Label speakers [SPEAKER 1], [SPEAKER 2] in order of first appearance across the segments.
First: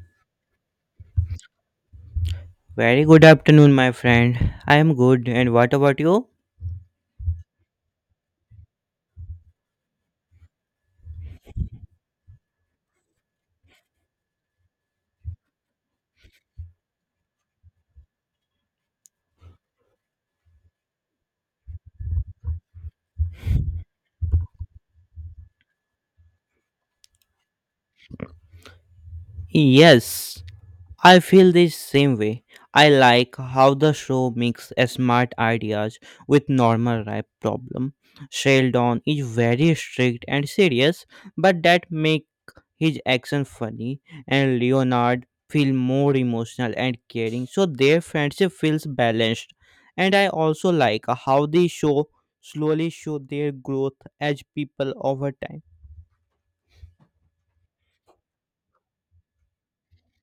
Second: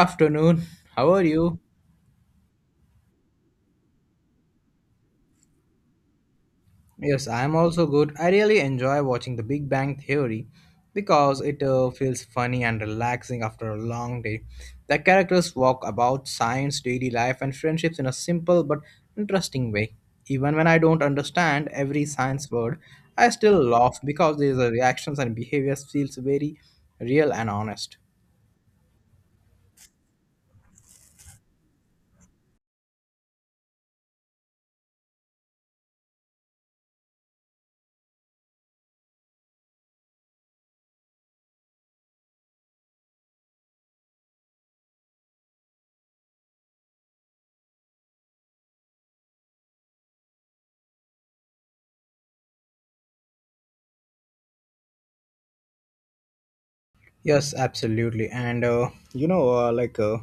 [SPEAKER 1] Afternoon. How are you?
[SPEAKER 2] Very good afternoon, my friend. I am good, and what about you?
[SPEAKER 1] Yes, I am also good. I really enjoy watching The Big Bang Theory because it feels funny and relaxing after a long day. The characters walk about science, daily life, and friendships in a simple but interesting way. Even when I don't understand every science word, I still laugh because their reactions and behaviors feels very real and honest.
[SPEAKER 2] Yes, I feel the same way. I like how the show mixes smart ideas with normal rap problem. Sheldon is very strict and serious, but that make his action funny, and Leonard feel more emotional and caring, so their friendship feels balanced. And I also like how the show slowly show their growth as people over time.
[SPEAKER 1] Yes, absolutely. And you know, like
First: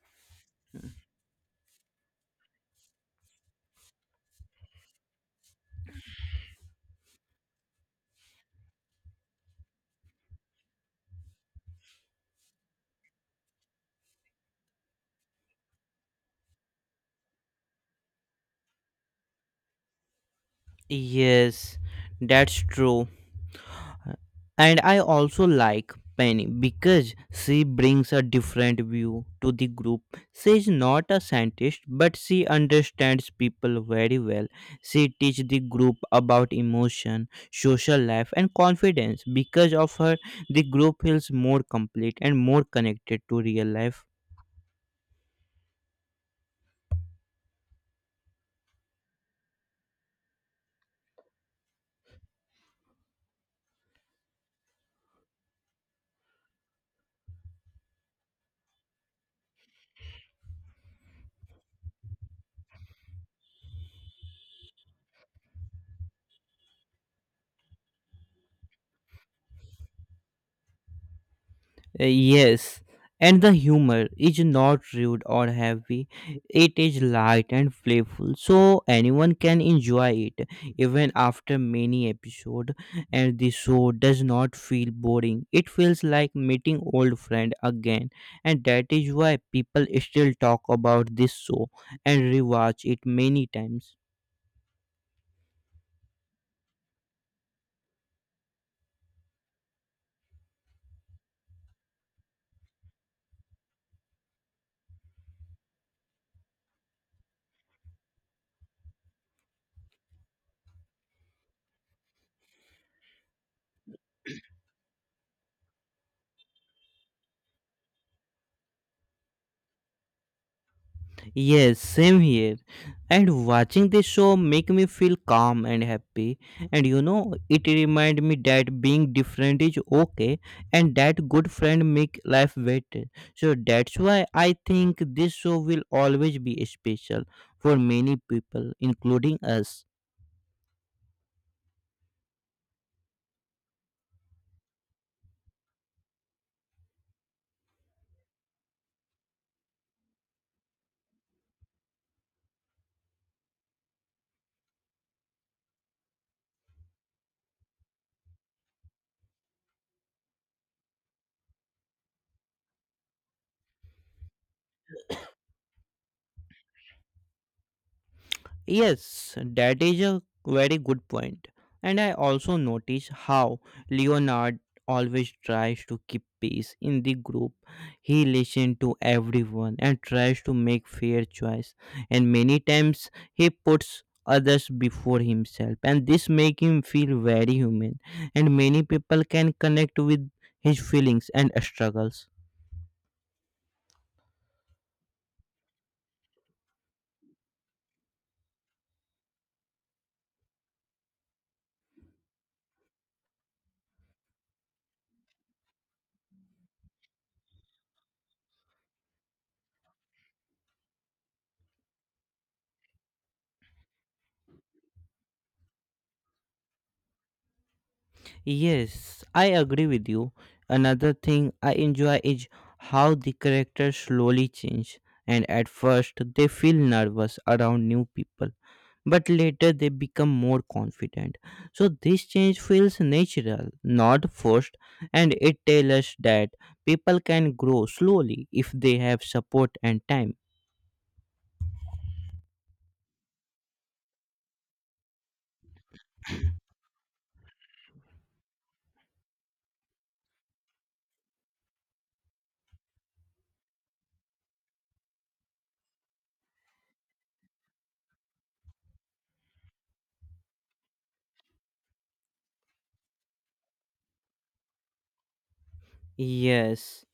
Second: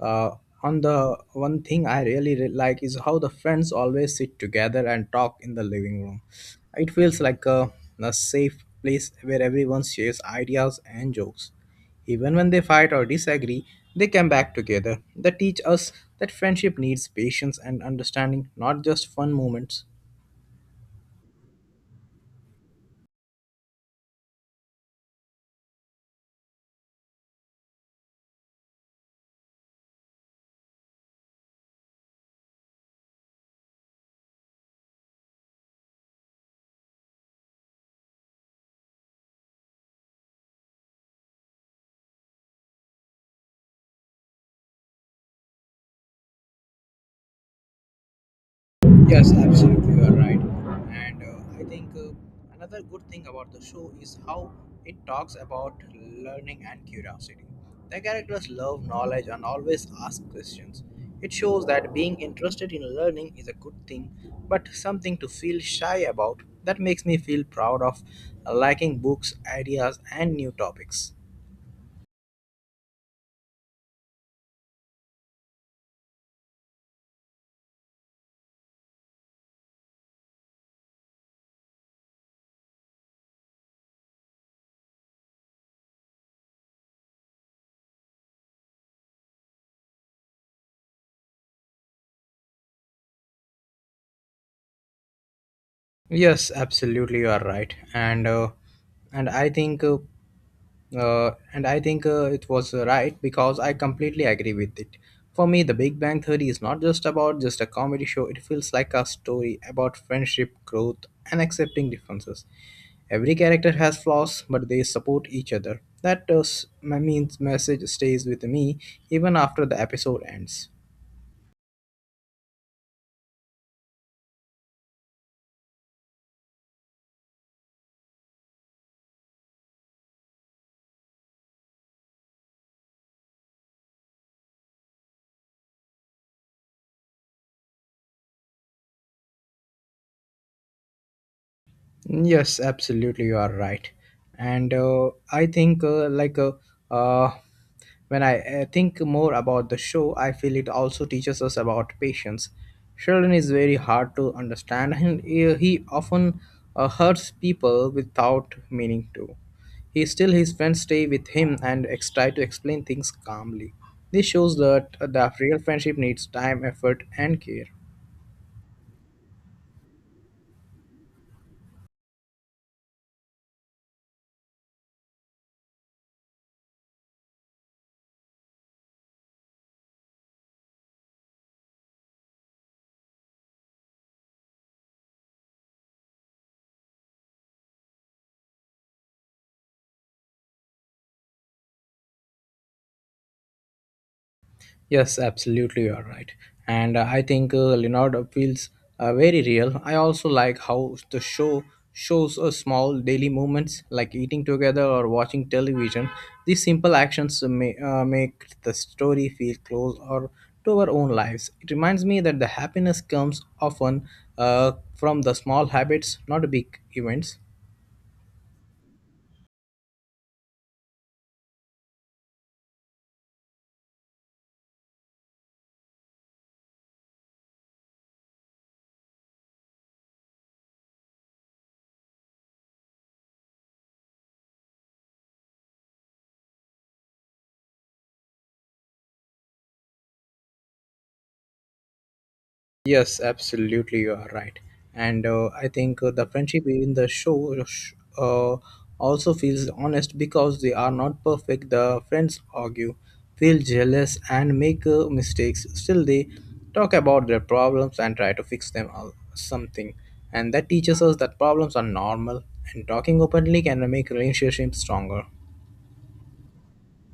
[SPEAKER 1] uh, on the one thing I really like is how the friends always sit together and talk in the living room. It feels like a safe place where everyone shares ideas and jokes. Even when they fight or disagree, they come back together. They teach us that friendship needs patience and understanding, not just fun moments.
[SPEAKER 2] Yes, that's true. And I also like Penny because she brings a different view to the group. She is not a scientist, but she understands people very well. She teaches the group about emotion, social life, and confidence. Because of her, the group feels more complete and more connected to real life.
[SPEAKER 1] Yes, absolutely, you are right. And I think Another good thing about the show is how it talks about learning and curiosity. The characters love knowledge and always ask questions. It shows that being interested in learning is a good thing, but something to feel shy about. That makes me feel proud of liking books, ideas, and new topics.
[SPEAKER 2] Yes, and the humor is not rude or heavy. It is light and playful, so anyone can enjoy it even after many episodes. And the show does not feel boring. It feels like meeting old friend again, and that is why people still talk about this show and rewatch it many times.
[SPEAKER 1] Yes, absolutely, you are right. And I think uh, and I think it was Right because I completely agree with it. For me, The Big Bang Theory is not just about just a comedy show. It feels like a story about friendship, growth, and accepting differences. Every character has flaws, but they support each other. That s- my means message stays with me even after the episode ends.
[SPEAKER 2] Yes, same here. And watching this show make me feel calm and happy. And you know, it remind me that being different is okay and that good friend make life better. So that's why I think this show will always be special for many people, including us.
[SPEAKER 1] Yes, absolutely, you are right. And I think, like, uh, when I think more about the show, I feel it also teaches us about patience. Sheldon is very hard to understand, and he often hurts people without meaning to. He still his friends stay with him and try to explain things calmly. This shows that real friendship needs time, effort, and care.
[SPEAKER 2] Yes, that is a very good point. And I also notice how Leonard always tries to keep peace in the group. He listens to everyone and tries to make fair choice. And many times he puts others before himself and this make him feel very human and many people can connect with his feelings and struggles.
[SPEAKER 1] Yes, absolutely, you are right. And I think Leonardo feels very real. I also like how the show shows small daily movements like eating together or watching television. These simple actions may make the story feel close or to our own lives. It reminds me that the happiness comes often from the small habits, not big events.
[SPEAKER 2] Yes, I agree with you. Another thing I enjoy is how the characters slowly change, and at first they feel nervous around new people, but later they become more confident. So, this change feels natural, not forced, and it tells us that people can grow slowly if they have support and time.
[SPEAKER 1] Yes, absolutely, you are right. And I think The friendship in the show uh, also feels honest because they are not perfect. The friends argue, feel jealous, and make mistakes. Still, they talk about their problems and try to fix them or something. And that teaches us that problems are normal, and talking openly can make relationships stronger.
[SPEAKER 2] Yes,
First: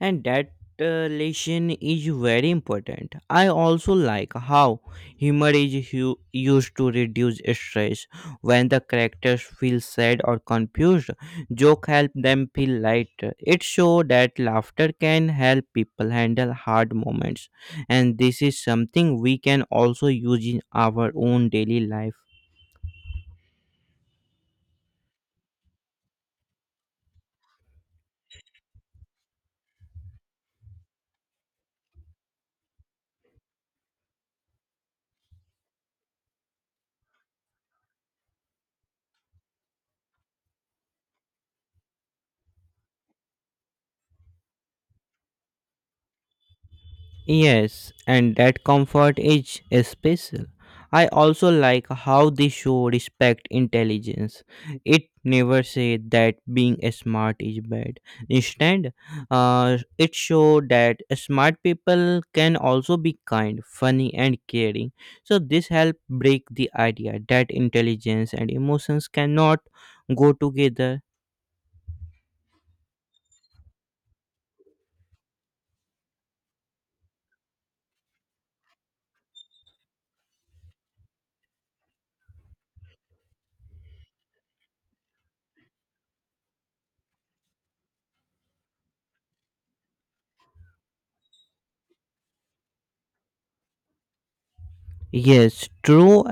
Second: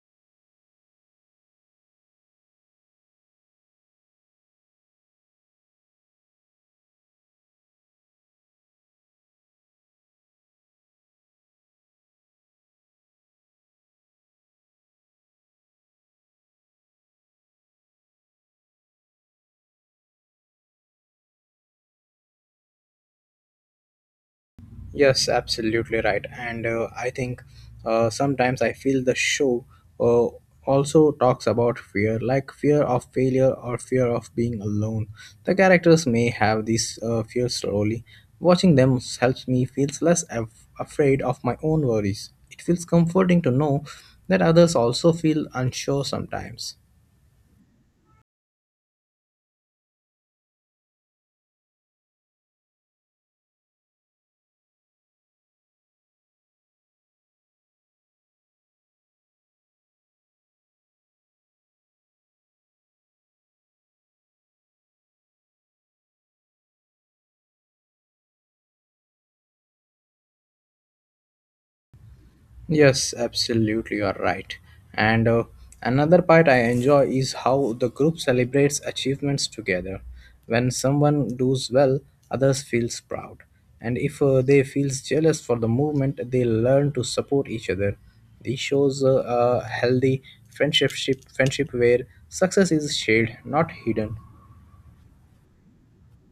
[SPEAKER 2] and that lesson is very important. I also like how humor is used to reduce stress. When the characters feel sad or confused, joke help them feel lighter. It shows that laughter can help people handle hard moments, and this is something we can also use in our own daily life.
[SPEAKER 1] Yes, absolutely right. And I think Sometimes I feel the show uh, also talks about fear, like fear of failure or fear of being alone. The characters may have these fears slowly. Watching them helps me feels less afraid of my own worries. It feels comforting to know that others also feel unsure sometimes.
[SPEAKER 2] Yes, and that comfort is special. I also like how the show respect intelligence. It never said that being smart is bad. Instead, it showed that smart people can also be kind, funny, and caring. So this helped break the idea that intelligence and emotions cannot go together.
[SPEAKER 1] Yes, absolutely, you are right. And Another part I enjoy is how the group celebrates achievements together. When someone does well, others feels proud, and if they feels jealous for the movement, they learn to support each other. This shows a healthy friendship friendship where success is shared, not hidden.
[SPEAKER 2] Yes, true.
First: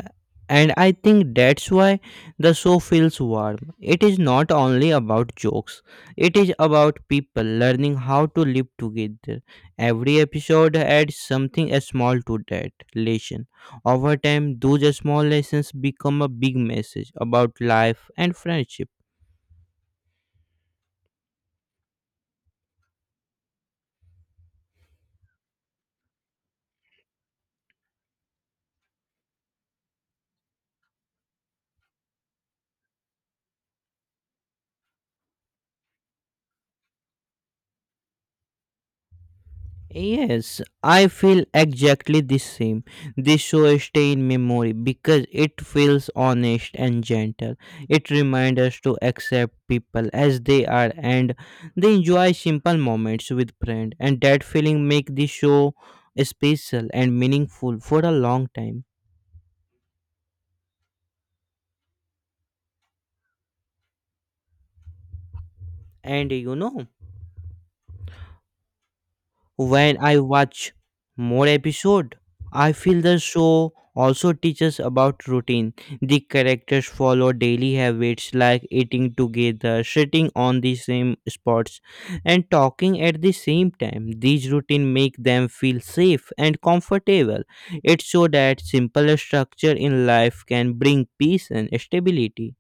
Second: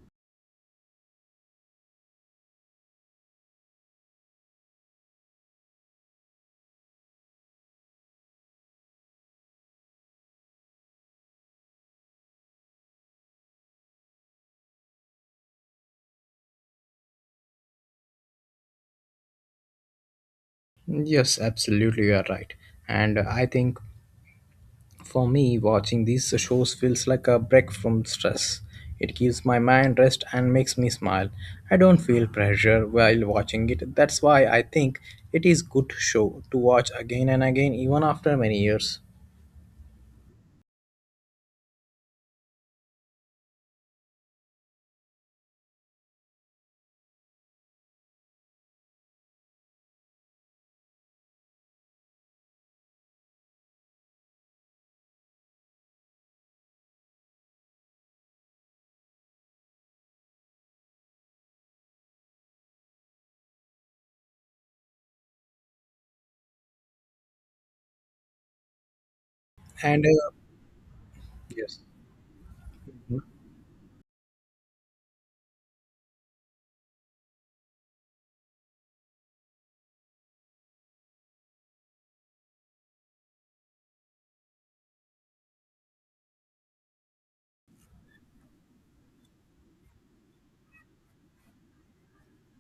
[SPEAKER 2] And I think that's why the show feels warm. It is not only about jokes, it is about people learning how to live together. Every episode adds something small to that lesson. Over time, those small lessons become a big message about life and friendship.
[SPEAKER 1] Yes, absolutely, you are right. And I think for me, watching these shows feels like a break from stress. It gives my mind rest and makes me smile. I don't feel pressure while watching it. That's why I think it is good show to watch again and again even after many years.
[SPEAKER 2] Yes, I feel exactly the same. This show stay in memory because it feels honest and gentle. It reminds us to accept people as they are and they enjoy simple moments with friends and that feeling make the show special and meaningful for a long time. And you know, when
[SPEAKER 1] And
[SPEAKER 2] I watch more
[SPEAKER 1] Yes.
[SPEAKER 2] episode, I feel the show also teaches about routine. The characters follow daily habits like eating together, sitting on the same spots, and talking at the same time. These routine make them feel safe and comfortable. It shows that simple structure in life can bring peace and stability.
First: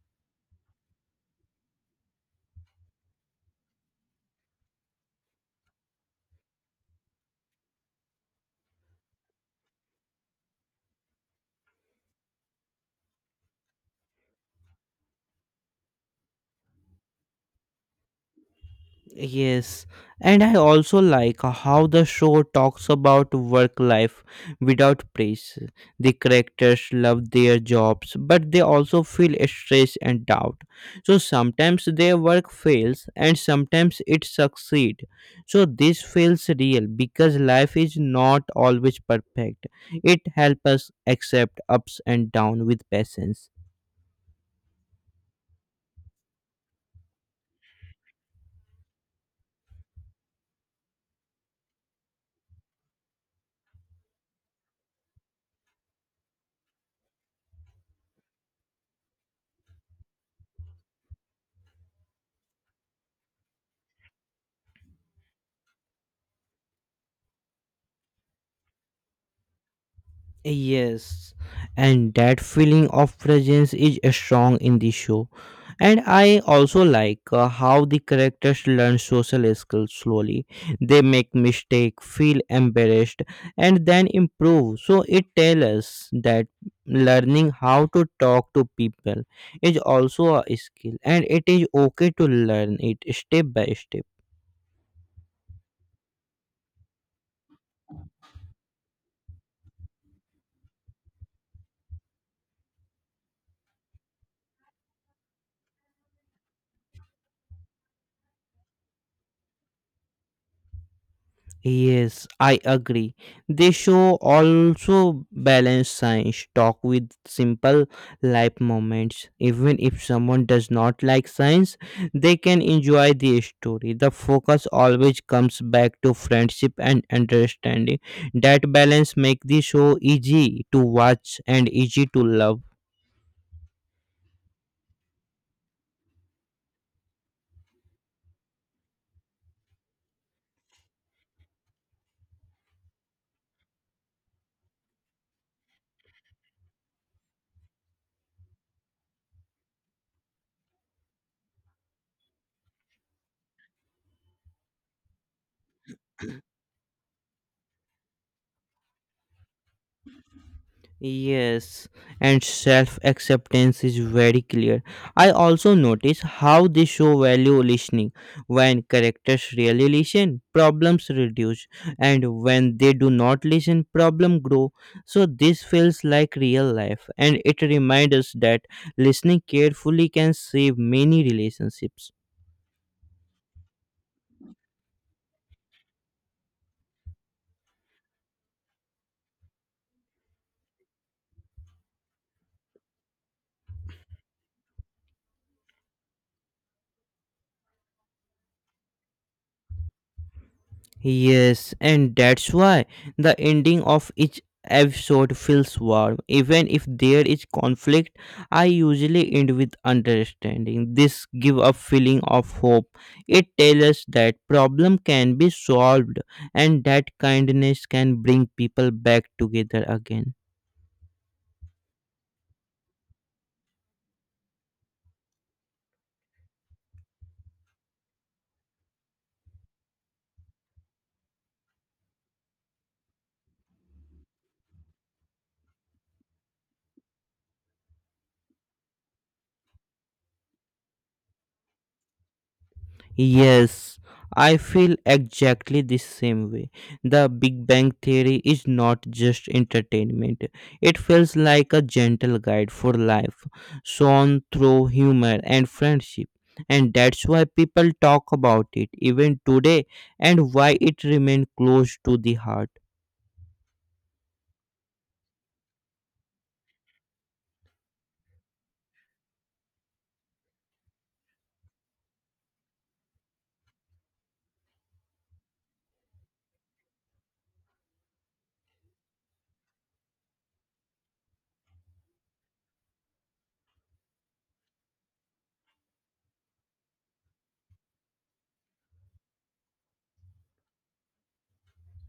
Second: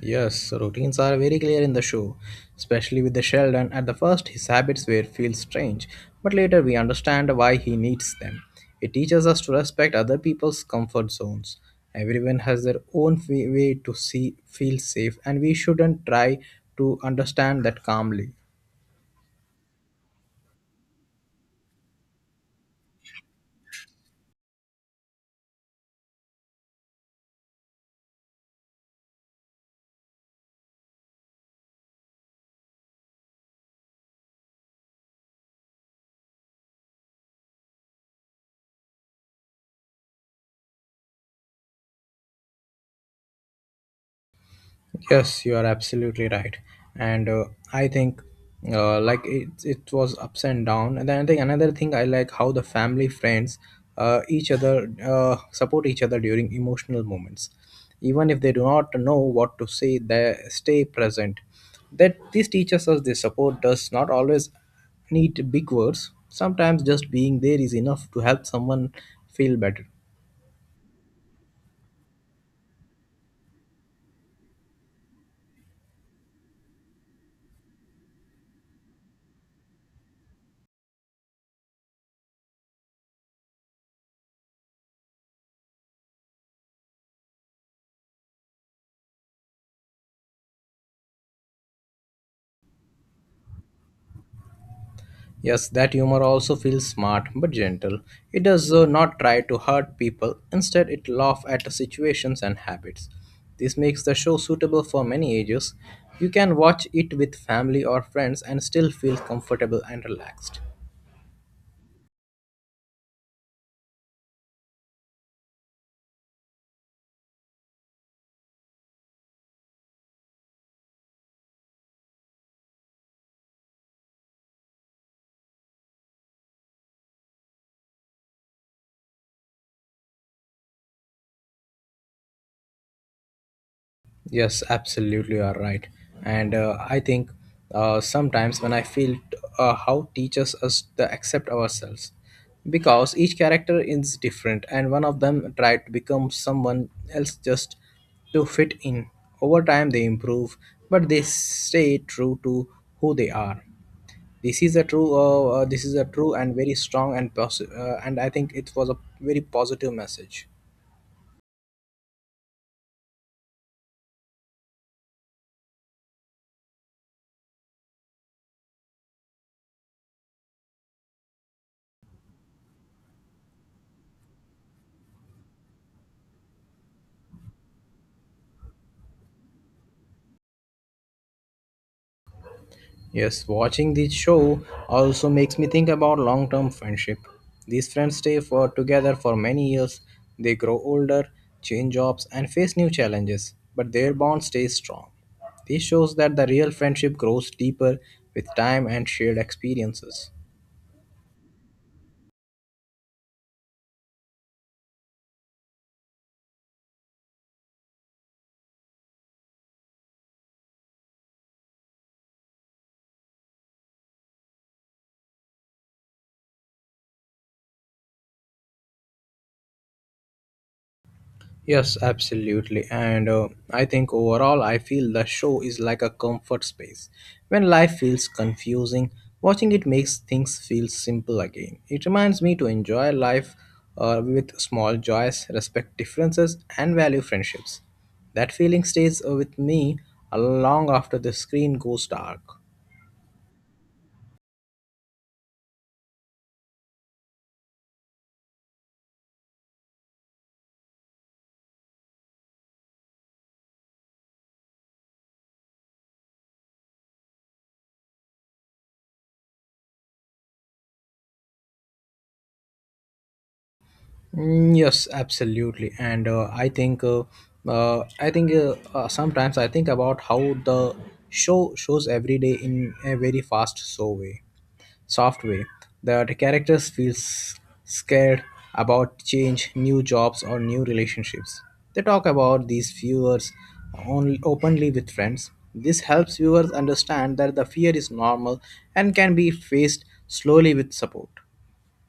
[SPEAKER 1] Yes, so routines are very clear in the show, especially with the Sheldon. At the first, his habits were feel strange, but later we understand why he needs them. It teaches us to respect other people's comfort zones. Everyone has their own way to see feel safe, and we shouldn't try to understand that calmly.
[SPEAKER 2] Yes, and I also like how the show talks about work life without praise. The characters love their jobs, but they also feel stress and doubt. So sometimes their work fails and sometimes it succeeds. So this feels real because life is not always perfect. It helps us accept ups and downs with patience.
[SPEAKER 1] Yes, you are absolutely right, and I think like it was ups and down. And then I think another thing I like how the family friends each other support each other during emotional moments, even if they do not know what to say. They stay present. That this teaches us this support does not always need big words. Sometimes just being there is enough to help someone feel better.
[SPEAKER 2] Yes, and that feeling of presence is strong in the show. And I also like how the characters learn social skills slowly. They make mistake, feel embarrassed, and then improve. So it tells us that learning how to talk to people is also a skill, and it is okay to learn it step by step.
[SPEAKER 1] Yes, that humor also feels smart but gentle. It does not try to hurt people, instead, it laughs at situations and habits. This makes the show suitable for many ages. You can watch it with family or friends and still feel comfortable and relaxed.
[SPEAKER 2] Yes, I agree. They show also balance science, talk with simple life moments. Even if someone does not like science, they can enjoy the story. The focus always comes back to friendship and understanding. That balance make the show easy to watch and easy to love.
[SPEAKER 1] Yes, absolutely, you are right. And I think Sometimes when I feel how teaches us to accept ourselves, because each character is different, and one of them tried to become someone else just to fit in. Over time, they improve, but they stay true to who they are. This is a true. This is a true and very strong and and I think it was a very positive message.
[SPEAKER 2] Yes, and self acceptance is very clear. I also notice how they show value listening. When characters really listen, problems reduce, and when they do not listen, problem grow. So this feels like real life, and it reminds us that listening carefully can save many relationships.
[SPEAKER 1] Yes, watching this show also makes me think about long term friendship. These friends stay for together for many years, they grow older, change jobs, and face new challenges, but their bond stays strong. This shows that the real friendship grows deeper with time and shared experiences.
[SPEAKER 2] Yes, and that's why the ending of each episode feels warm. Even if there is conflict, I usually end with understanding. This give a feeling of hope. It tells us that problem can be solved and that kindness can bring people back together again.
[SPEAKER 1] Yes, absolutely. And I think overall, I feel the show is like a comfort space. When life feels confusing, watching it makes things feel simple again. It reminds me to enjoy life with small joys, respect differences, and value friendships. That feeling stays with me long after the screen goes dark.
[SPEAKER 2] Yes, I feel exactly the same way. The Big Bang Theory is not just entertainment, it feels like a gentle guide for life, shown through humor and friendship. And that's why people talk about it even today and why it remains close to the heart.
[SPEAKER 1] Mm, yes, absolutely, and I think sometimes I think about how the show shows every day in a very soft way. That characters feel scared about change, new jobs, or new relationships. They talk about these viewers only openly with friends. This helps viewers understand that the fear is normal and can be faced slowly with support.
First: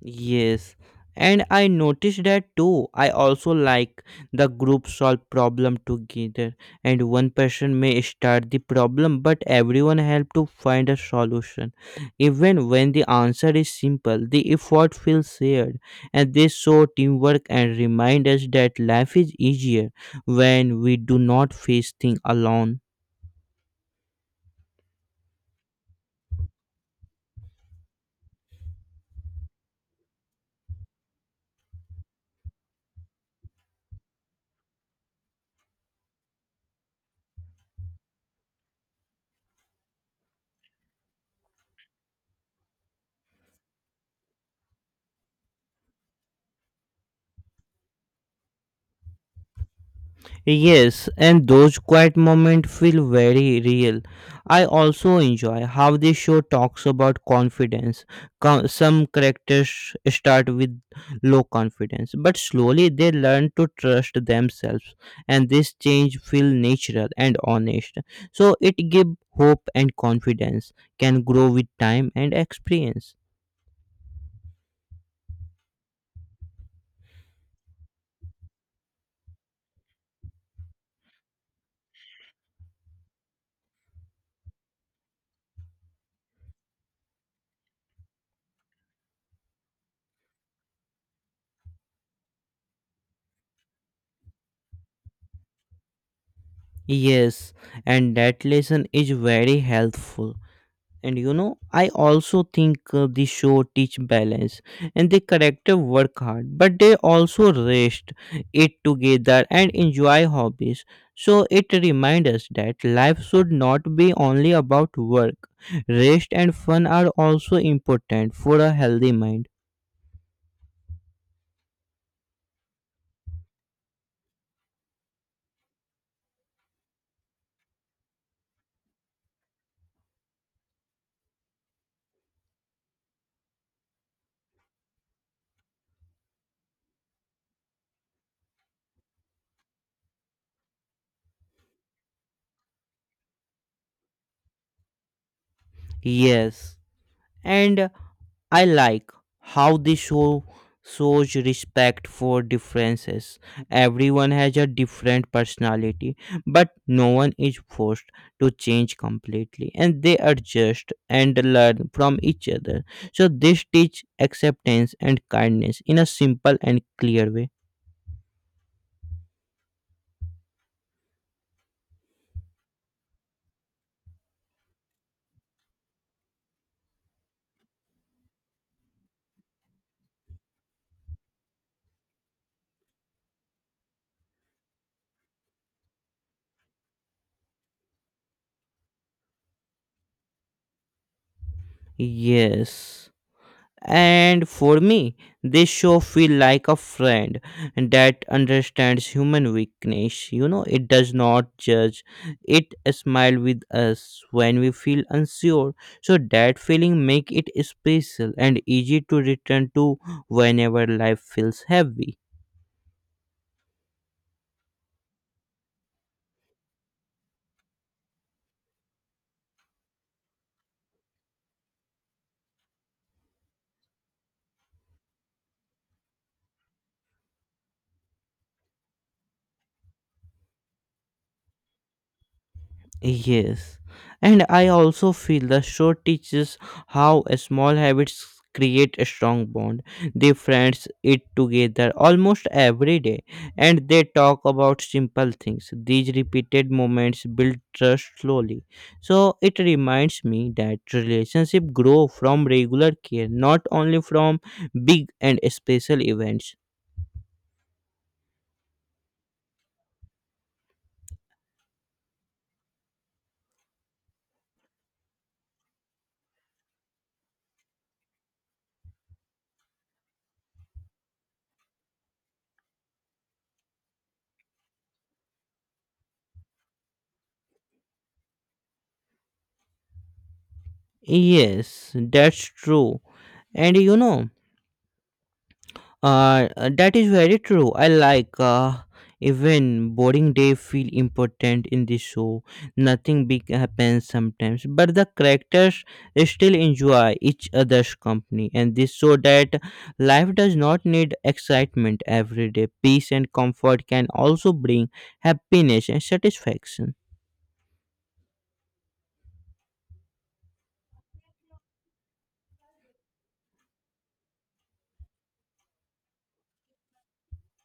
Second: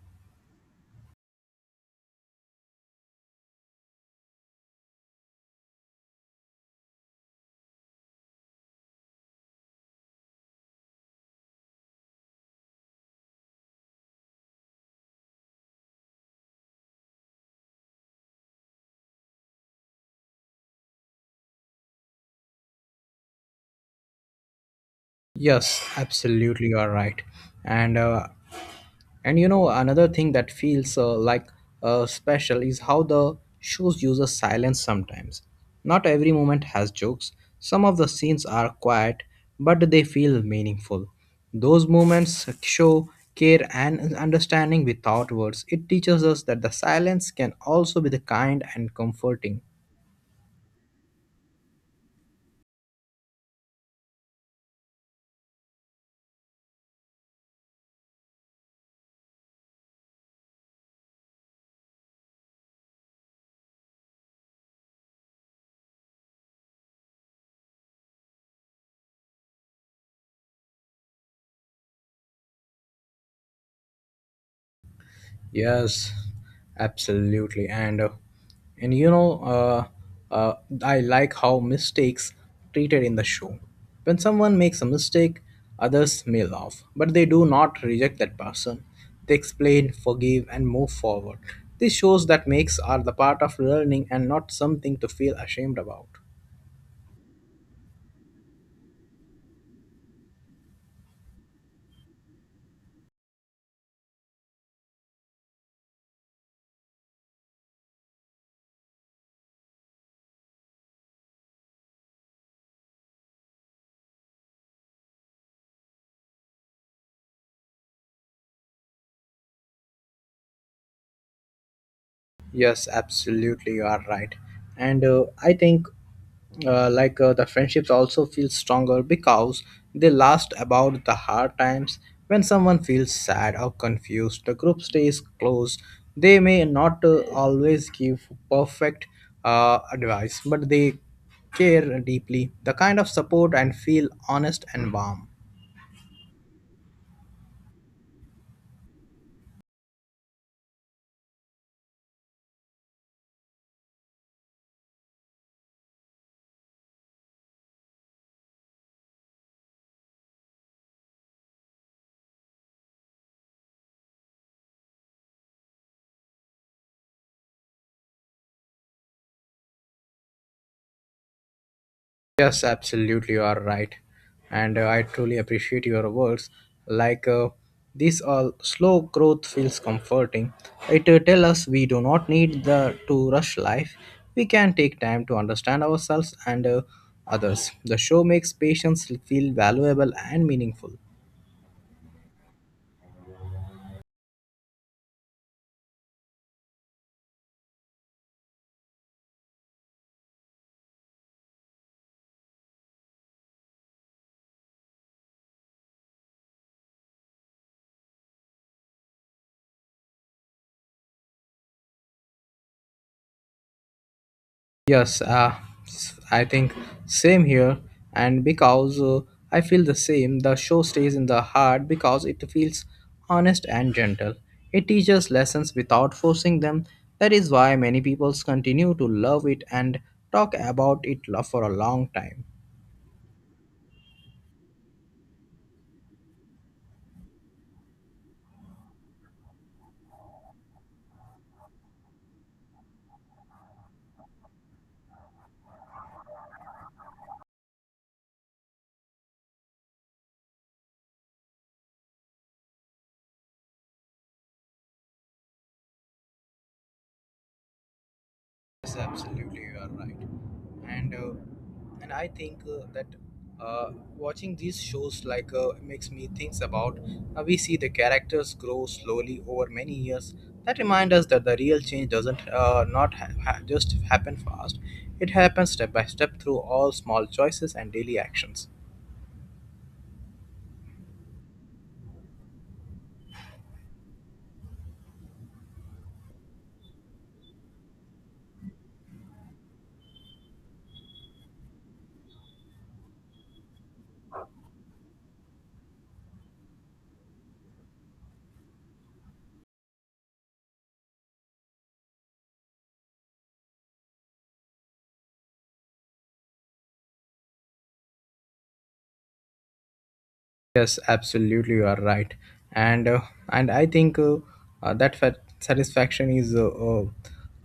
[SPEAKER 2] Yes, and I noticed that too. I also like the group solve problem together, and one person may start the problem, but everyone help to find a solution. Even when the answer is simple, the effort feels shared, and this show teamwork and remind us that life is easier when we do not face things alone.
[SPEAKER 1] Yes, absolutely, you are right. And uh, and another thing that feels special is how the shows uses silence sometimes. Not every moment has jokes. Some of the scenes are quiet, but they feel meaningful. Those moments show care and understanding without words. It teaches us that the silence can also be the kind and comforting.
[SPEAKER 2] Yes, and those quiet moments feel very real. I also enjoy how this show talks about confidence. Some characters start with low confidence, but slowly they learn to trust themselves, and this change feel natural and honest. So it give hope and confidence can grow with time and experience.
[SPEAKER 1] Yes, absolutely. And you know, uh, uh, I like how mistakes treated in the show. When someone makes a mistake, others may laugh, but they do not reject that person. They explain, forgive, and move forward. This shows that makes are the part of learning and not something to feel ashamed about.
[SPEAKER 2] Yes, and that lesson is very helpful. And you know, I also think the show teach balance, and the character work hard, but they also rest it together and enjoy hobbies. So it reminds us that life should not be only about work. Rest and fun are also important for a healthy mind.
[SPEAKER 1] Yes, absolutely, you are right. And I think like The friendships also feel stronger because they last about the hard times. When someone feels sad or confused, the group stays close. They may not always give perfect advice, but they care deeply. The kind of support and feel honest and warm.
[SPEAKER 2] Yes, and I like how the show shows respect for differences. Everyone has a different personality, but no one is forced to change completely, and they adjust and learn from each other. So, this teach acceptance and kindness in a simple and clear way.
[SPEAKER 1] Yes, absolutely, you are right. And I truly appreciate your words. Like uh, this, all slow growth feels comforting. It tells us we do not need the to rush life. We can take time to understand ourselves and others. The show makes patience feel valuable and meaningful.
[SPEAKER 2] Yes. And for me, this show feel like a friend that understands human weakness. You know, it does not judge. It smile with us when we feel unsure. So that feeling make it special and easy to return to whenever life feels heavy.
[SPEAKER 1] Yes, uh, I think same here, and because I feel the same, the show stays in the heart because it feels honest and gentle. It teaches lessons without forcing them. That is why many people continue to love it and talk about it for a long time.
[SPEAKER 2] Yes, and I also feel the show teaches how a small habits create a strong bond. They friends eat together almost every day and they talk about simple things. These repeated moments build trust slowly. So it reminds me that relationship grow from regular care, not only from big and special events.
[SPEAKER 1] Yes, absolutely, you are right. And uh, and I think that Watching these shows makes me thinks about we see the characters grow slowly over many years. That remind us that the real change doesn't not ha- ha- just happen fast. It happens step by step through all small choices and daily actions.
[SPEAKER 2] Yes, that's true. And you know, Uh, that is very true. I like even boring day feel important in the show. Nothing big happens sometimes, but the characters still enjoy each other's company, and this so that life does not need excitement every day. Peace and comfort can also bring happiness and satisfaction.
[SPEAKER 1] Yes, absolutely, you are right, and uh, and I think that fa- satisfaction is uh, uh,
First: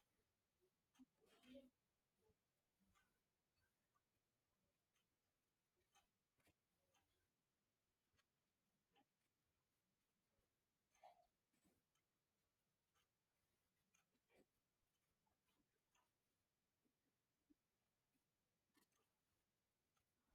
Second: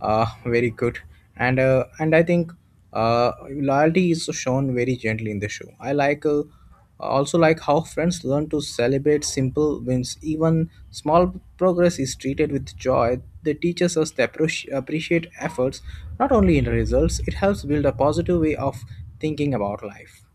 [SPEAKER 1] uh, very good, and I think loyalty is shown very gently in the show. I also like how friends learn to celebrate simple wins, even small progress is treated with joy. They teaches us to approach, appreciate efforts not only in results. It helps build a positive way of thinking about life.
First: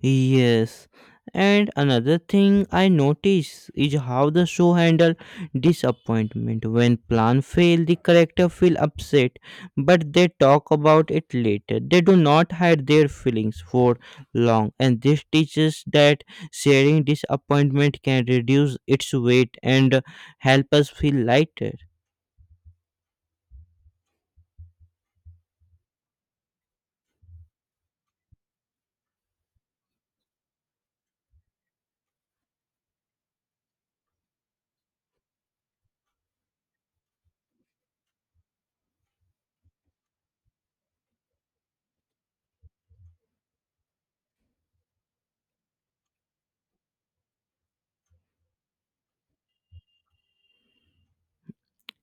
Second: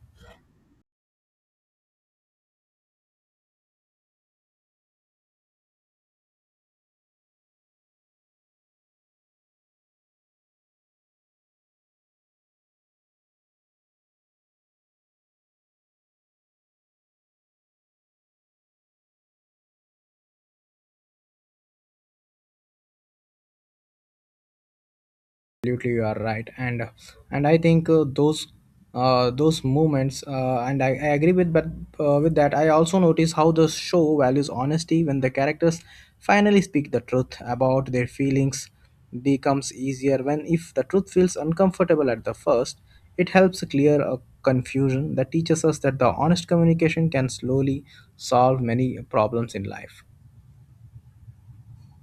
[SPEAKER 2] Yes. And another thing I notice is how the show handle disappointment. When plan fail, the character feel upset, but they talk about it later. They do not hide their feelings for long, and this teaches that sharing disappointment can reduce its weight and help us feel lighter.
[SPEAKER 1] Absolutely, you are right. And I think those movements, and I agree with, but with that I also notice how the show values honesty. When the characters finally speak the truth about their feelings, becomes easier when if the truth feels uncomfortable at the first, it helps clear a confusion. That teaches us that the honest communication can slowly solve many problems in life.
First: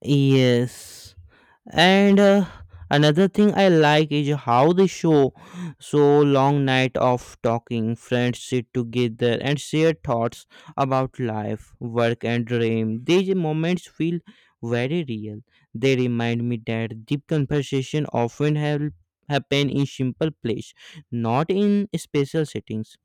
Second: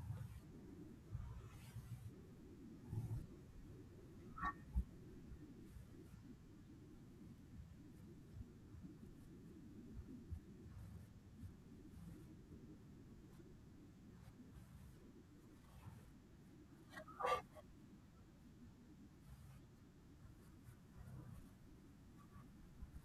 [SPEAKER 2] Yes. And another thing I like is how they show so long night of talking, friends sit together and share thoughts about life, work and dream. These moments feel very real. They remind me that deep conversation often help happen in simple place, not in special settings.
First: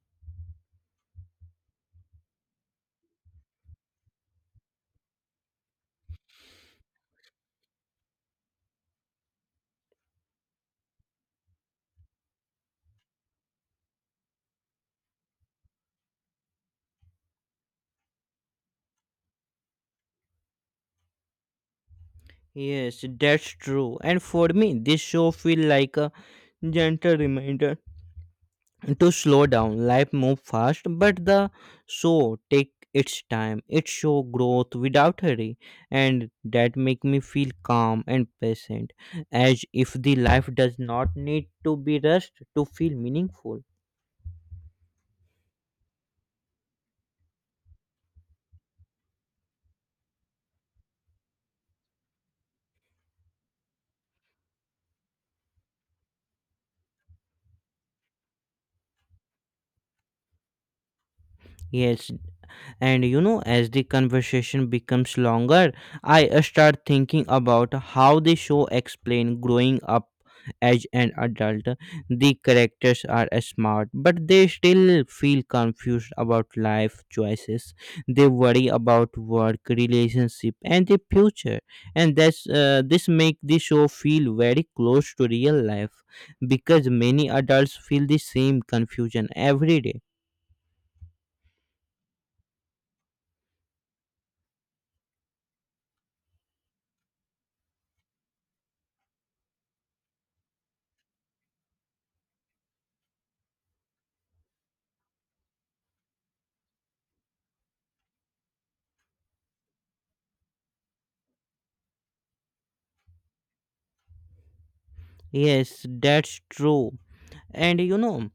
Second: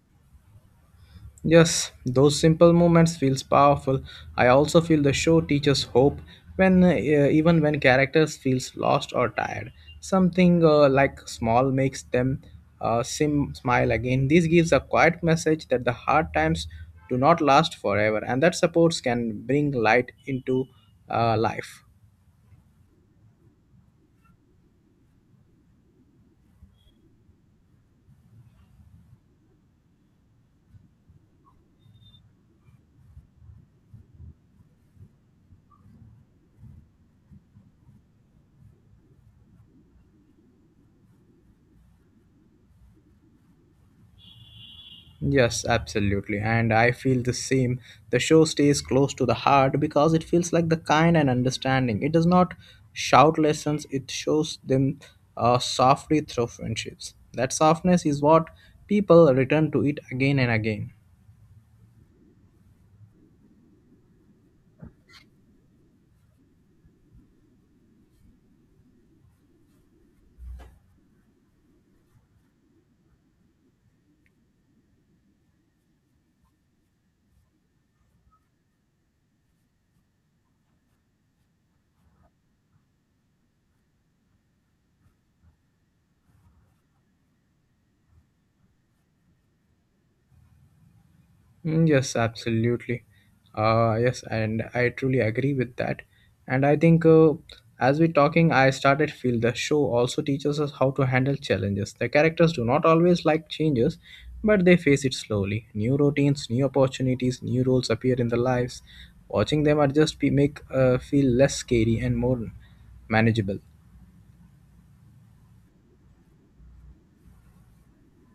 [SPEAKER 1] Yes, those simple moments feels powerful. I also feel the show teaches hope when even when characters feels lost or tired. Something like small makes them smile again. This gives a quiet message that the hard times do not last forever and that supports can bring light into life.
[SPEAKER 2] Yes, that's true. And for me, this show feel like a gentle reminder to slow down. Life move fast, but the show take its time. It show growth without hurry, and that make me feel calm and patient, as if the life does not need to be rushed to feel meaningful.
[SPEAKER 1] Yes, absolutely. And I feel the same. The show stays close to the heart because it feels like the kind and understanding. It does not shout lessons, it shows them softly through friendships. That softness is what people return to it again and again.
[SPEAKER 2] Yes, and you know, as the conversation becomes longer, I start thinking about how the show explain growing up as an adult. The characters are smart, but they still feel confused about life choices. They worry about work relationship and the future, and that's this make the show feel very close to real life, because many adults feel the same confusion every day.
[SPEAKER 1] Mm, yes, absolutely. Yes, and I truly agree with that. And I think As we're talking, I started feel the show also teaches us how to handle challenges. The characters do not always like changes, but they face it slowly. New routines, new opportunities, new roles appear in their lives. Watching them adjust be, make feel less scary and more manageable.
[SPEAKER 2] Yes, that's true. And you know,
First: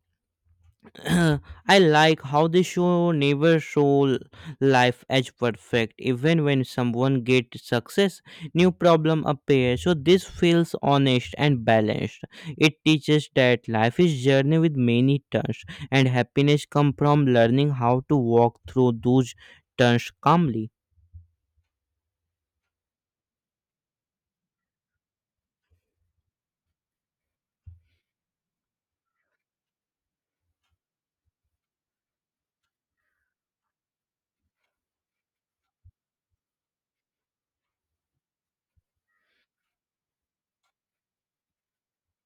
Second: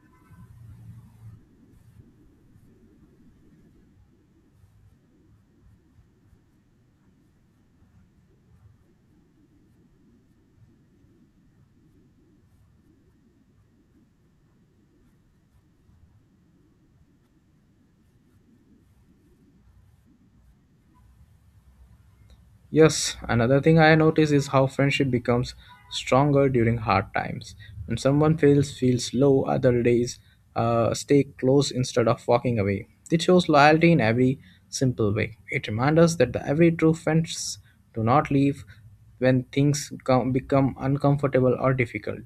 [SPEAKER 2] I like how they show never show life as perfect. Even when someone gets success, new problem appear. So this feels honest and balanced. It teaches that life is journey with many turns, and happiness come from learning how to walk through those turns calmly.
[SPEAKER 1] Yes, another thing I notice is how friendship becomes stronger during hard times. When someone feels low, other days stay close instead of walking away. It shows loyalty in every simple way. It reminds us that the every true friends do not leave when things come, become uncomfortable or difficult.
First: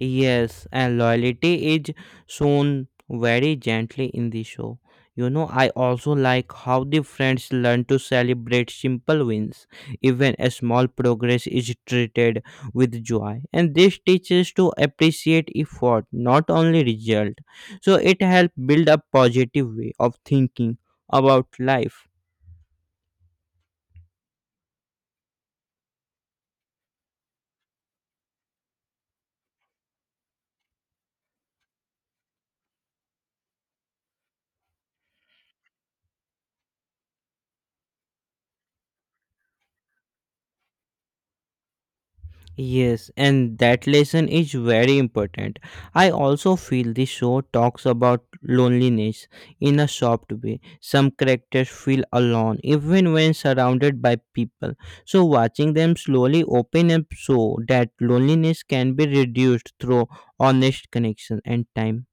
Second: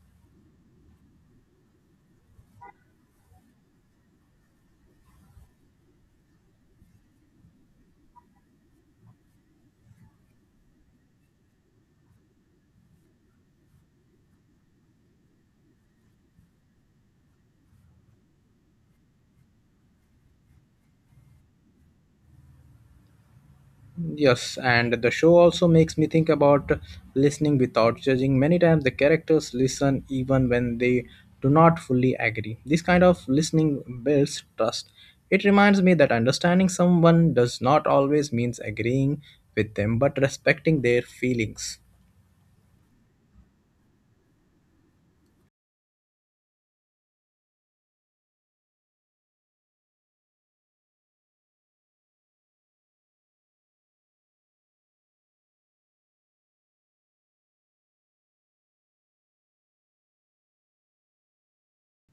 [SPEAKER 2] Yes, and loyalty is shown very gently in the show. You know, I also like how the friends learn to celebrate simple wins. Even a small progress is treated with joy, and this teaches to appreciate effort, not only result. So it helps build a positive way of thinking about life.
[SPEAKER 1] Yes, and the show also makes me think about listening without judging. Many times the characters listen even when they do not fully agree. This kind of listening builds trust. It reminds me that understanding someone does not always means agreeing with them, but respecting their feelings.
[SPEAKER 2] Yes, and that lesson is very important. I also feel this show talks about loneliness in a soft way. Some characters feel alone even when surrounded by people. So watching them slowly open up so that loneliness can be reduced through honest connection and time.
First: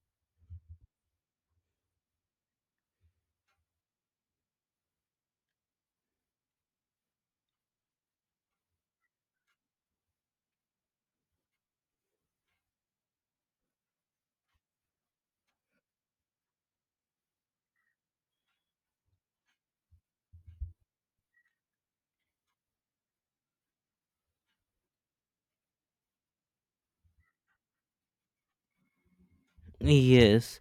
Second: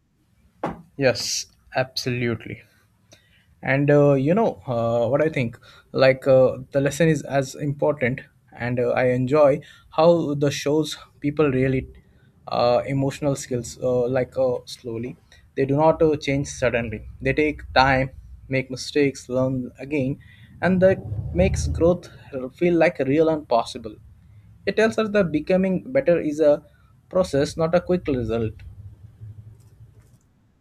[SPEAKER 1] Yes, absolutely. And what I think the lesson is as important, and I enjoy how the shows people really emotional skills, like slowly. They do not change suddenly, they take time, make mistakes, learn again, and that makes growth feel like real and possible. It tells us that becoming better is a process, not a quick result.
[SPEAKER 2] Yes,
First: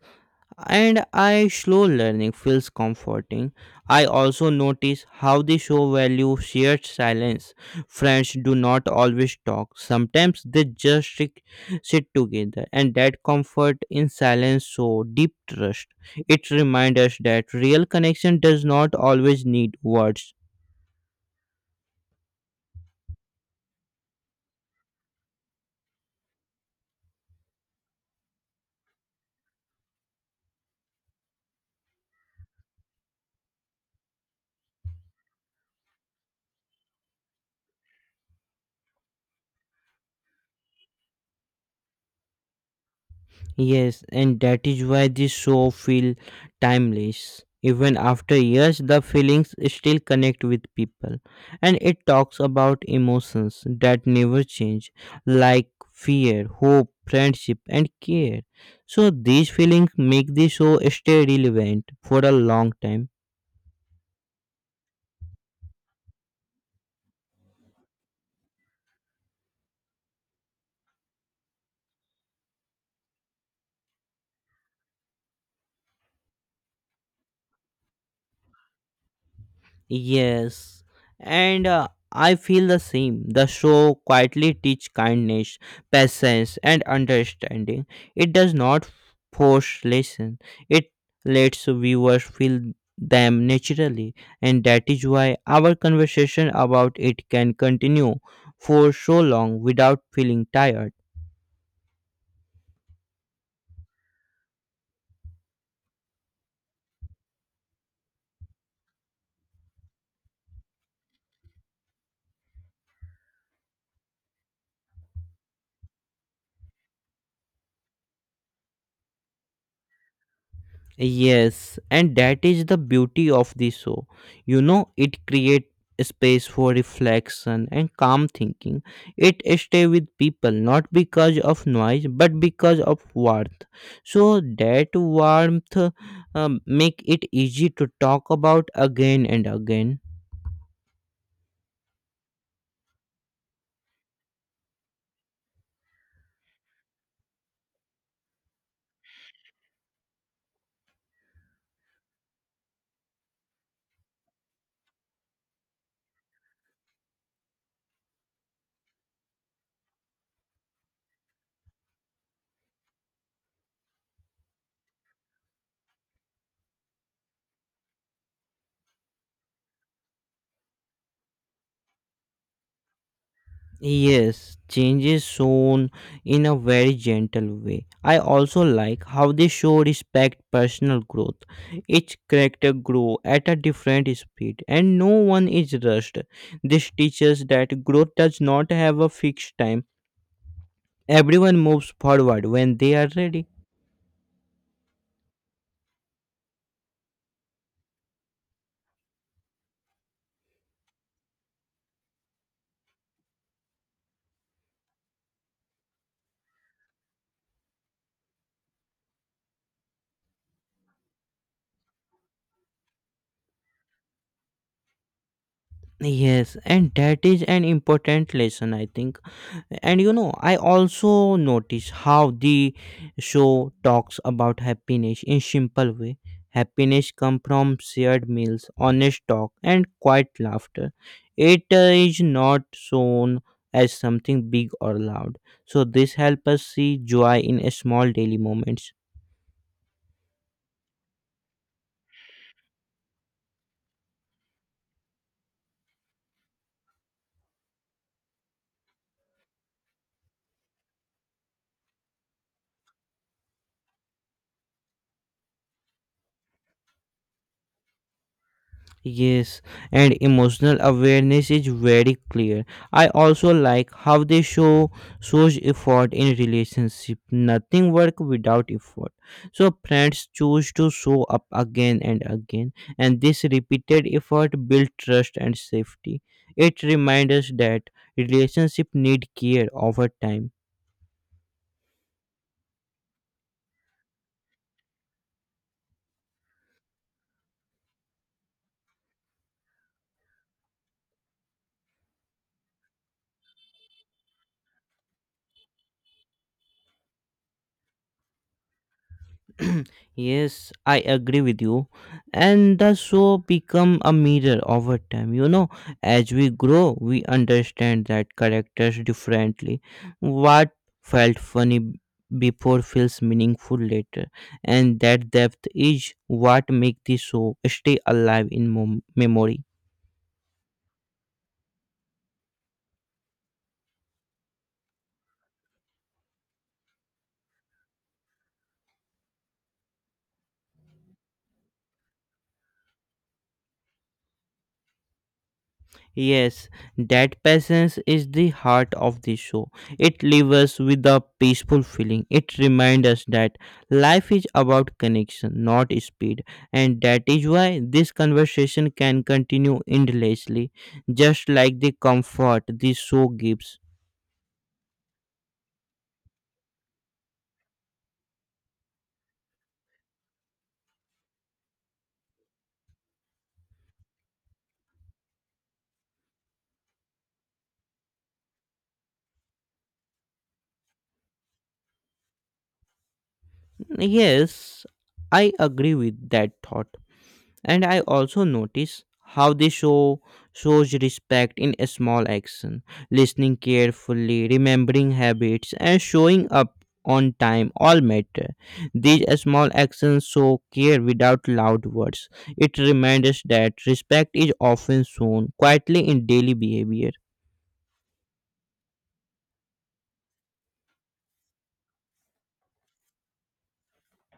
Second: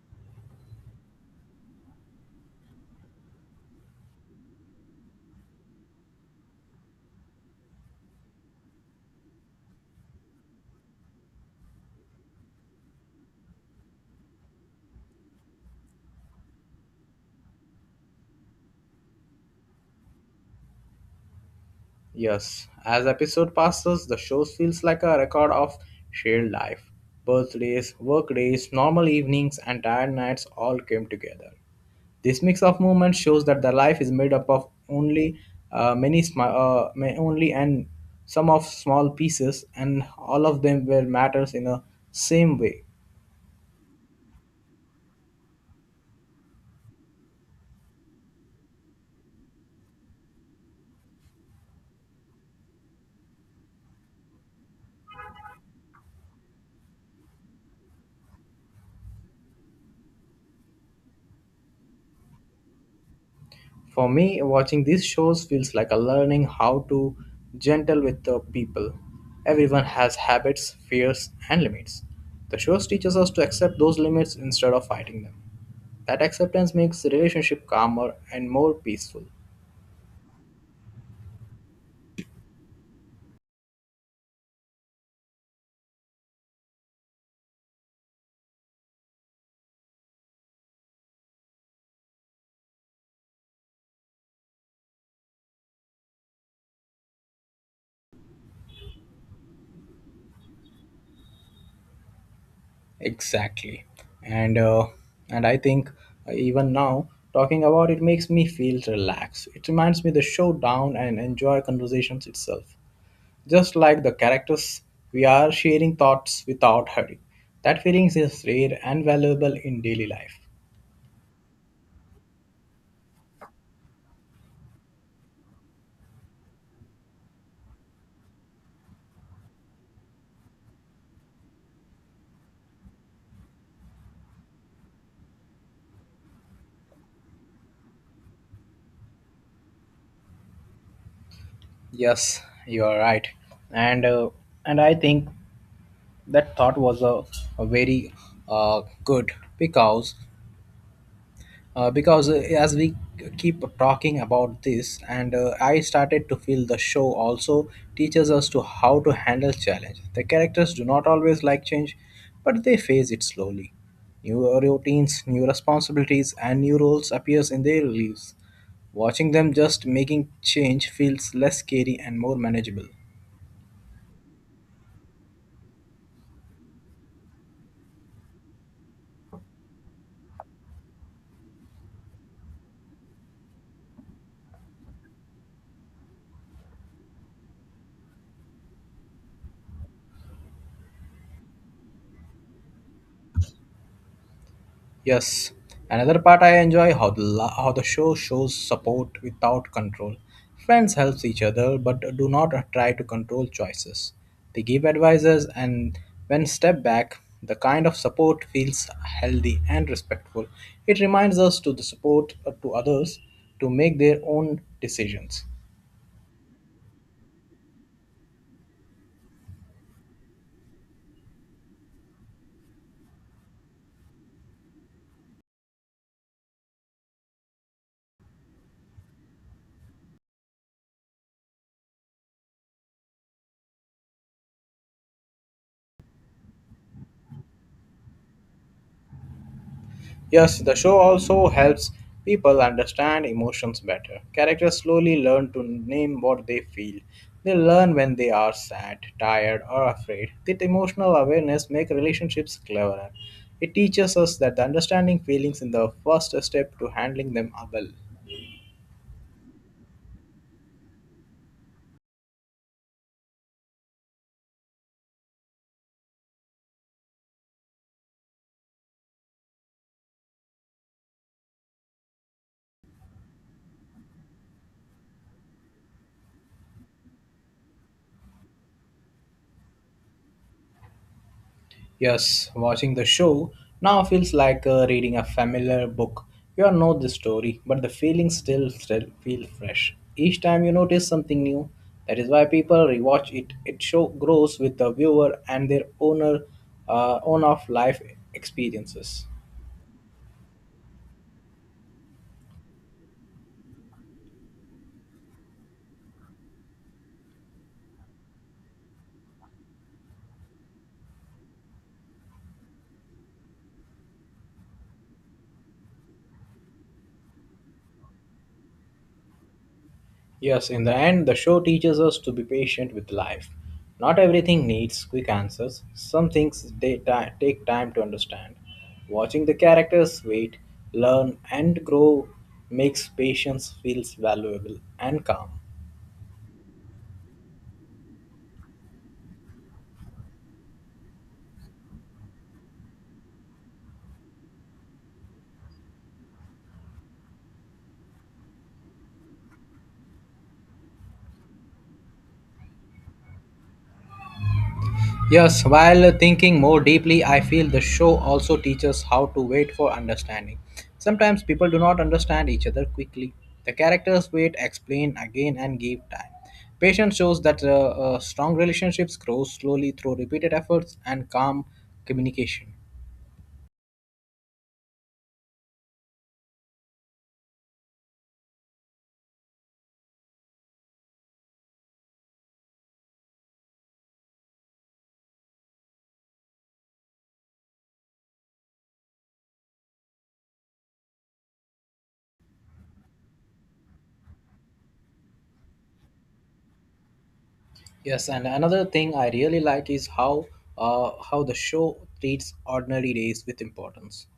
[SPEAKER 2] and I slow learning feels comforting. I also notice how the show value shared silence. Friends do not always talk. Sometimes they just sit together, and that comfort in silence show deep trust. It reminds us that real connection does not always need words.
[SPEAKER 1] Yes, as episode passes, the show feels like a record of shared life. Birthdays, work days, normal evenings, and tired nights all came together. This mix of moments shows that the life is made up of only only and some of small pieces, and all of them were matters in a same way.
[SPEAKER 2] Yes, and that is why this show feel timeless. Even after years, the feelings still connect with people, and it talks about emotions that never change, like fear, hope, friendship, and care. So these feelings make the show stay relevant for a long time.
[SPEAKER 1] For me, watching these shows feels like a learning how to gentle with the people. Everyone has habits, fears, and limits. The shows teaches us to accept those limits instead of fighting them. That acceptance makes the relationship calmer and more peaceful.
[SPEAKER 2] Yes, and I feel the same. The show quietly teach kindness, patience, and understanding. It does not force lesson. It lets viewers feel them naturally, and that is why our conversation about it can continue for so long without feeling tired.
[SPEAKER 1] Exactly, and uh, and I think even now talking about it makes me feel relaxed. It reminds me the show down and enjoy conversations itself. Just like the characters, we are sharing thoughts without hurry. That feeling is rare and valuable in daily life.
[SPEAKER 2] Yes, and that is the beauty of the show. You know, it creates space for reflection and calm thinking. It stay with people not because of noise but because of warmth. So that warmth make it easy to talk about again and again.
[SPEAKER 1] Yes, you are right, and and I think that thought was a very good, because uh, because uh, as we keep talking about this, and I started to feel the show also teaches us to how to handle challenge. The characters do not always like change, but they face it slowly. New routines, new responsibilities, and new roles appears in their lives. Watching them just making change feels less scary and more manageable.
[SPEAKER 2] Yes, change is shown in a very gentle way. I also like how they show respect personal growth. Each character grow at a different speed and no one is rushed. This teaches that growth does not have a fixed time. Everyone moves forward when they are ready.
[SPEAKER 1] Yes, another part I enjoy how how the show shows support without control. Friends helps each other but do not try to control choices. They give advices and when step back, the kind of support feels healthy and respectful. It reminds us to the support to others to make their own decisions.
[SPEAKER 2] Yes, and that is an important lesson, I think. And you know, I also notice how the show talks about happiness in simple way. Happiness come from shared meals, honest talk, and quiet laughter. It is not shown as something big or loud. So this helps us see joy in a small daily moments.
[SPEAKER 1] Yes, the show also helps people understand emotions better. Characters slowly learn to name what they feel. They learn when they are sad, tired, or afraid. That emotional awareness makes relationships cleverer. It teaches us that the understanding feelings is the first step to handling them well.
[SPEAKER 2] Yes, and emotional awareness is very clear. I also like how they shows effort in relationship. Nothing work without effort. So friends choose to show up again and again, and this repeated effort build trust and safety. It reminds us that relationship need care over time.
[SPEAKER 1] Yes, watching the show now feels like reading a familiar book. You all know the story, but the feelings still feel fresh. Each time you notice something new, that is why people rewatch it. It show grows with the viewer and their owner, own of life experiences.
[SPEAKER 2] Yes, I agree with you, and the show become a mirror over time, you know, as we grow we understand that characters differently. What felt funny b- before feels meaningful later, and that depth is what make the show stay alive in memory.
[SPEAKER 1] Yes, in the end, the show teaches us to be patient with life. Not everything needs quick answers, some things they take time to understand. Watching the characters wait, learn, and grow makes patience feels valuable and calm.
[SPEAKER 2] Yes, that patience is the heart of the show. It leaves us with a peaceful feeling. It reminds us that life is about connection, not speed, and that is why this conversation can continue endlessly, just like the comfort the show gives.
[SPEAKER 1] Yes, while thinking more deeply, I feel the show also teaches how to wait for understanding. Sometimes people do not understand each other quickly. The characters wait, explain again, and give time. Patience shows that strong relationships grow slowly through repeated efforts and calm communication.
[SPEAKER 2] Yes, I agree with that thought. And I also notice how the show shows respect in a small action, listening carefully, remembering habits, and showing up on time all matter. These small actions show care without loud words. It reminds us that respect is often shown quietly in daily behavior.
[SPEAKER 1] Yes, and another thing I really like is how the show treats ordinary days with importance.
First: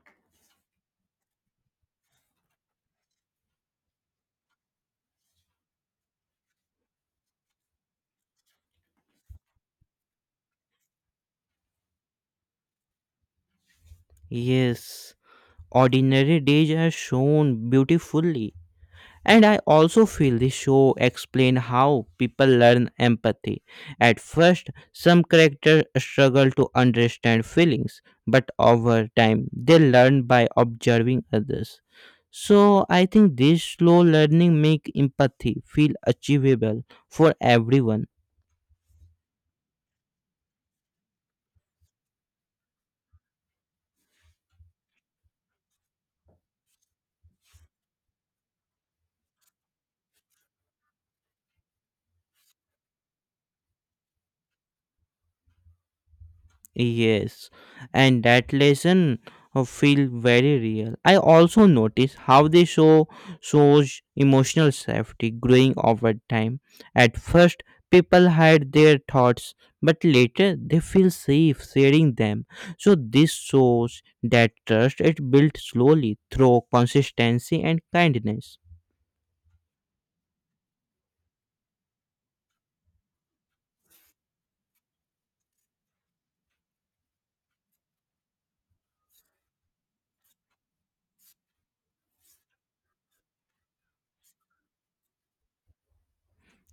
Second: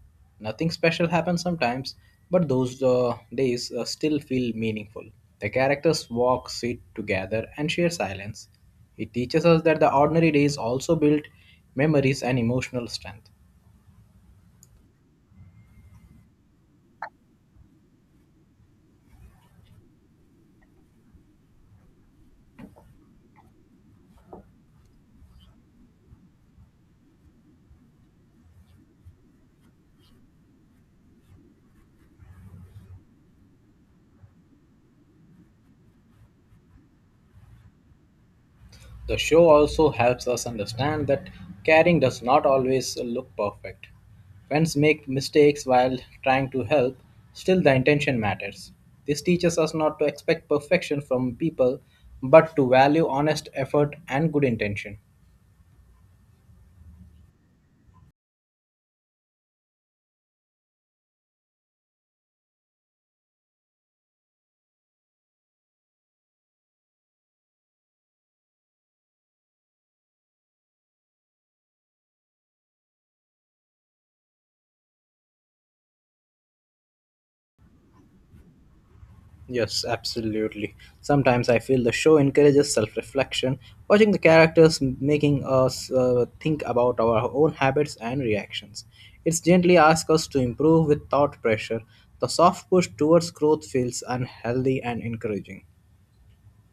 [SPEAKER 1] Nothing special happens sometimes, but those days still feel meaningful. The characters walk, sit together, and share silence. It teaches us that the ordinary days also build memories and emotional strength.
[SPEAKER 2] Yes, ordinary days are shown beautifully. And I also feel the show explain how people learn empathy. At first, some characters struggle to understand feelings, but over time they learn by observing others. So I think this slow learning make empathy feel achievable for everyone.
[SPEAKER 1] The show also helps us understand that caring does not always look perfect. Friends make mistakes while trying to help, still, the intention matters. This teaches us not to expect perfection from people, but to value honest effort and good intention.
[SPEAKER 2] Yes, and that lesson feel very real. I also notice how they shows emotional safety growing over time. At first, people hide their thoughts, but later they feel safe sharing them. So this shows that trust is built slowly through consistency and kindness.
[SPEAKER 1] Yes, absolutely. Sometimes I feel the show encourages self reflection, watching the characters making us think about our own habits and reactions. It's gently asks us to improve without pressure. The soft push towards growth feels unhealthy and encouraging.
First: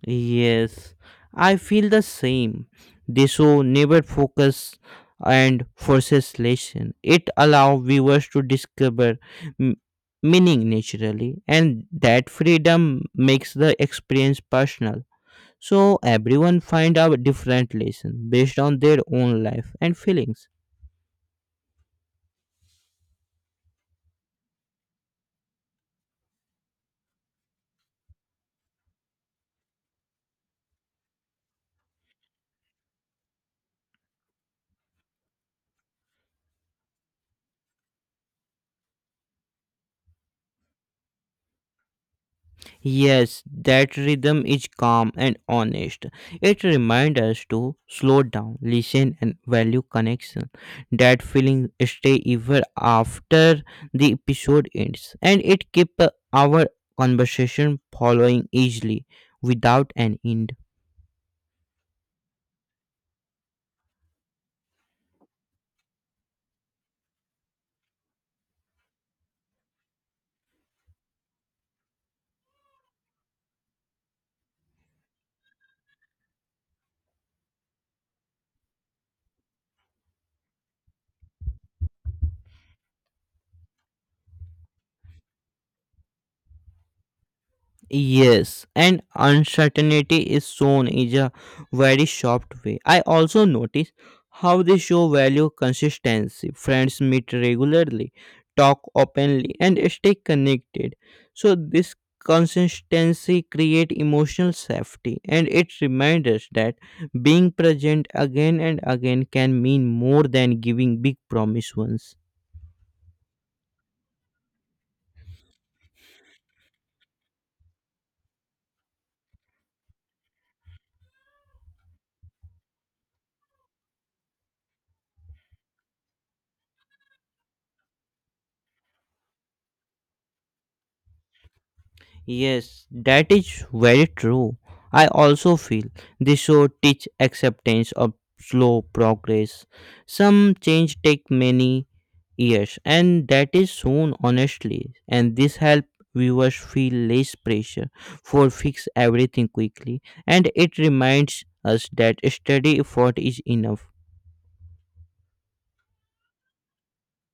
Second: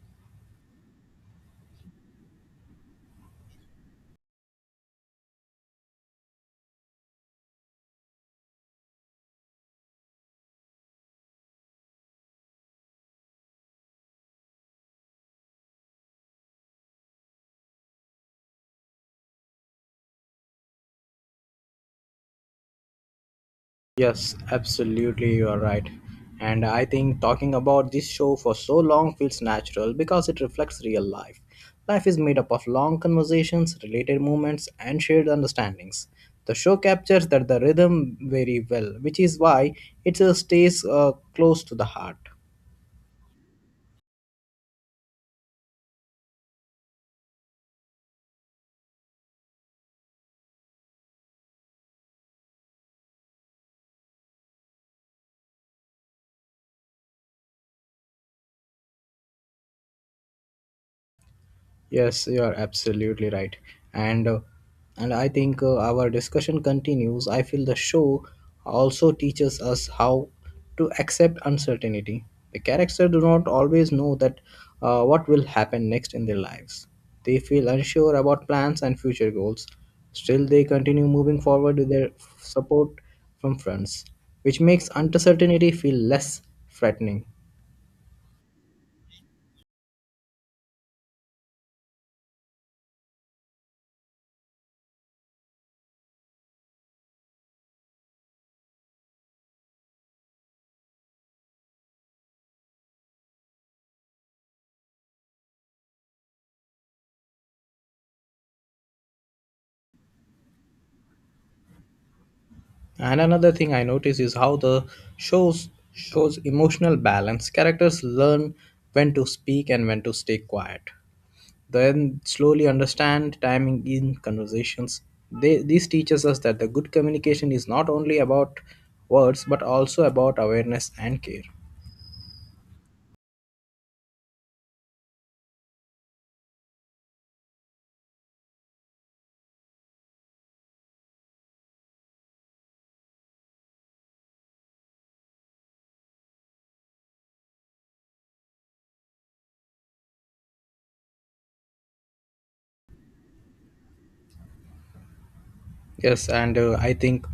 [SPEAKER 2] Yes, I feel the same. The show never focus and forces lesson. It allow viewers to discover m- meaning naturally, and that freedom makes the experience personal. So everyone find out different lesson based on their own life and feelings.
[SPEAKER 1] Yes, absolutely, you are right. And I think talking about this show for so long feels natural because it reflects real life. Life is made up of long conversations, related moments, and shared understandings. The show captures that the rhythm very well, which is why it stays close to the heart.
[SPEAKER 2] Yes, that rhythm is calm and honest. It reminds us to slow down, listen, and value connection. That feeling stay even after the episode ends, and it keep our conversation following easily without an end.
[SPEAKER 1] Yes, you are absolutely right. And uh, and I think our discussion continues. I feel the show also teaches us how to accept uncertainty. The characters do not always know that what will happen next in their lives. They feel unsure about plans and future goals. Still, they continue moving forward with their support from friends, which makes uncertainty feel less threatening.
[SPEAKER 2] Yes, and uncertainty is shown in a very soft way. I also notice how they show value consistency. Friends meet regularly, talk openly, and stay connected. So this consistency create emotional safety and it reminds us that being present again and again can mean more than giving big promise once.
[SPEAKER 1] And another thing I notice is how the shows shows emotional balance. Characters learn when to speak and when to stay quiet. Then slowly understand timing in conversations. This teaches us that the good communication is not only about words but also about awareness and care.
[SPEAKER 2] Yes, that is very true. I also feel the show teach acceptance of slow progress. Some change take many years and that is soon honestly, and this help viewers feel less pressure for fix everything quickly, and it reminds us that steady effort is enough.
[SPEAKER 1] Yes, and I think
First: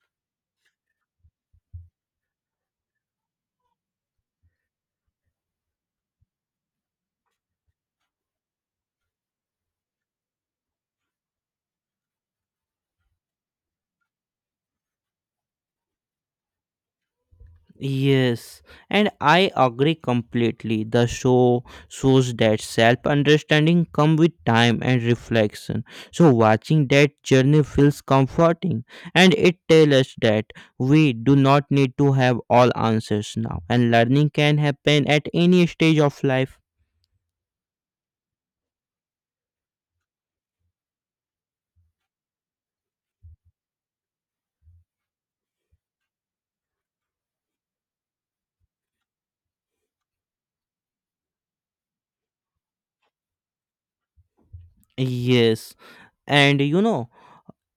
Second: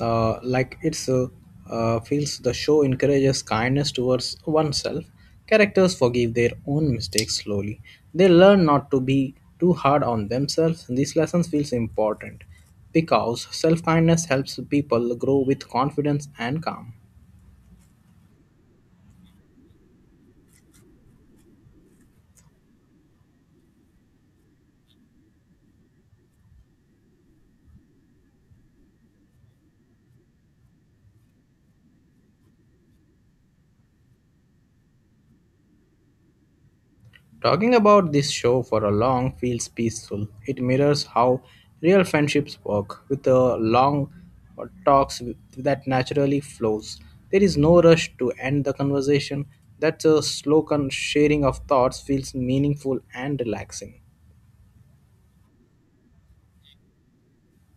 [SPEAKER 1] like it's feels the show encourages kindness towards oneself. Characters forgive their own mistakes slowly. They learn not to be too hard on themselves. These lessons feels important because self kindness helps people grow with confidence and calm.
[SPEAKER 2] Yes, and I agree completely. The show shows that self understanding comes with time and reflection. So, watching that journey feels comforting and it tells us that we do not need to have all answers now, and learning can happen at any stage of life.
[SPEAKER 1] Talking about this show for a long feels peaceful. It mirrors how real friendships work with the long talks that naturally flows. There is no rush to end the conversation. That's a sharing of thoughts feels meaningful and relaxing.
[SPEAKER 2] Yes, and you know.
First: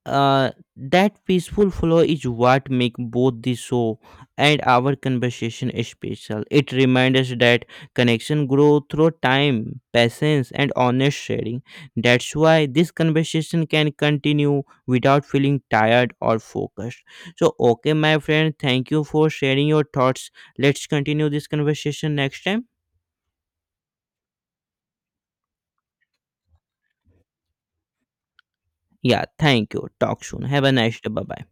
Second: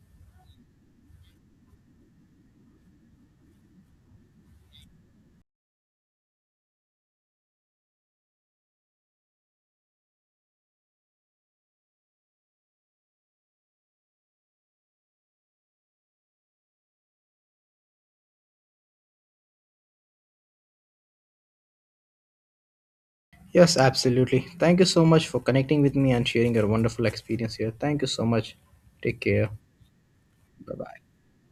[SPEAKER 2] Uh, that peaceful flow is what make both the show and our conversation special. It reminds us that connection grow through time, patience, and honest sharing. That's why this conversation can continue without feeling tired or focused. So, okay, my friend, thank you for sharing your thoughts. Let's continue this conversation next time.
[SPEAKER 1] Yes, absolutely. Thank you so much for connecting with me and sharing your wonderful experience here. Thank you so much. Take
[SPEAKER 2] Yeah,
[SPEAKER 1] care.
[SPEAKER 2] thank you. Talk soon. Have a
[SPEAKER 1] Bye
[SPEAKER 2] nice
[SPEAKER 1] bye.
[SPEAKER 2] day. Bye bye.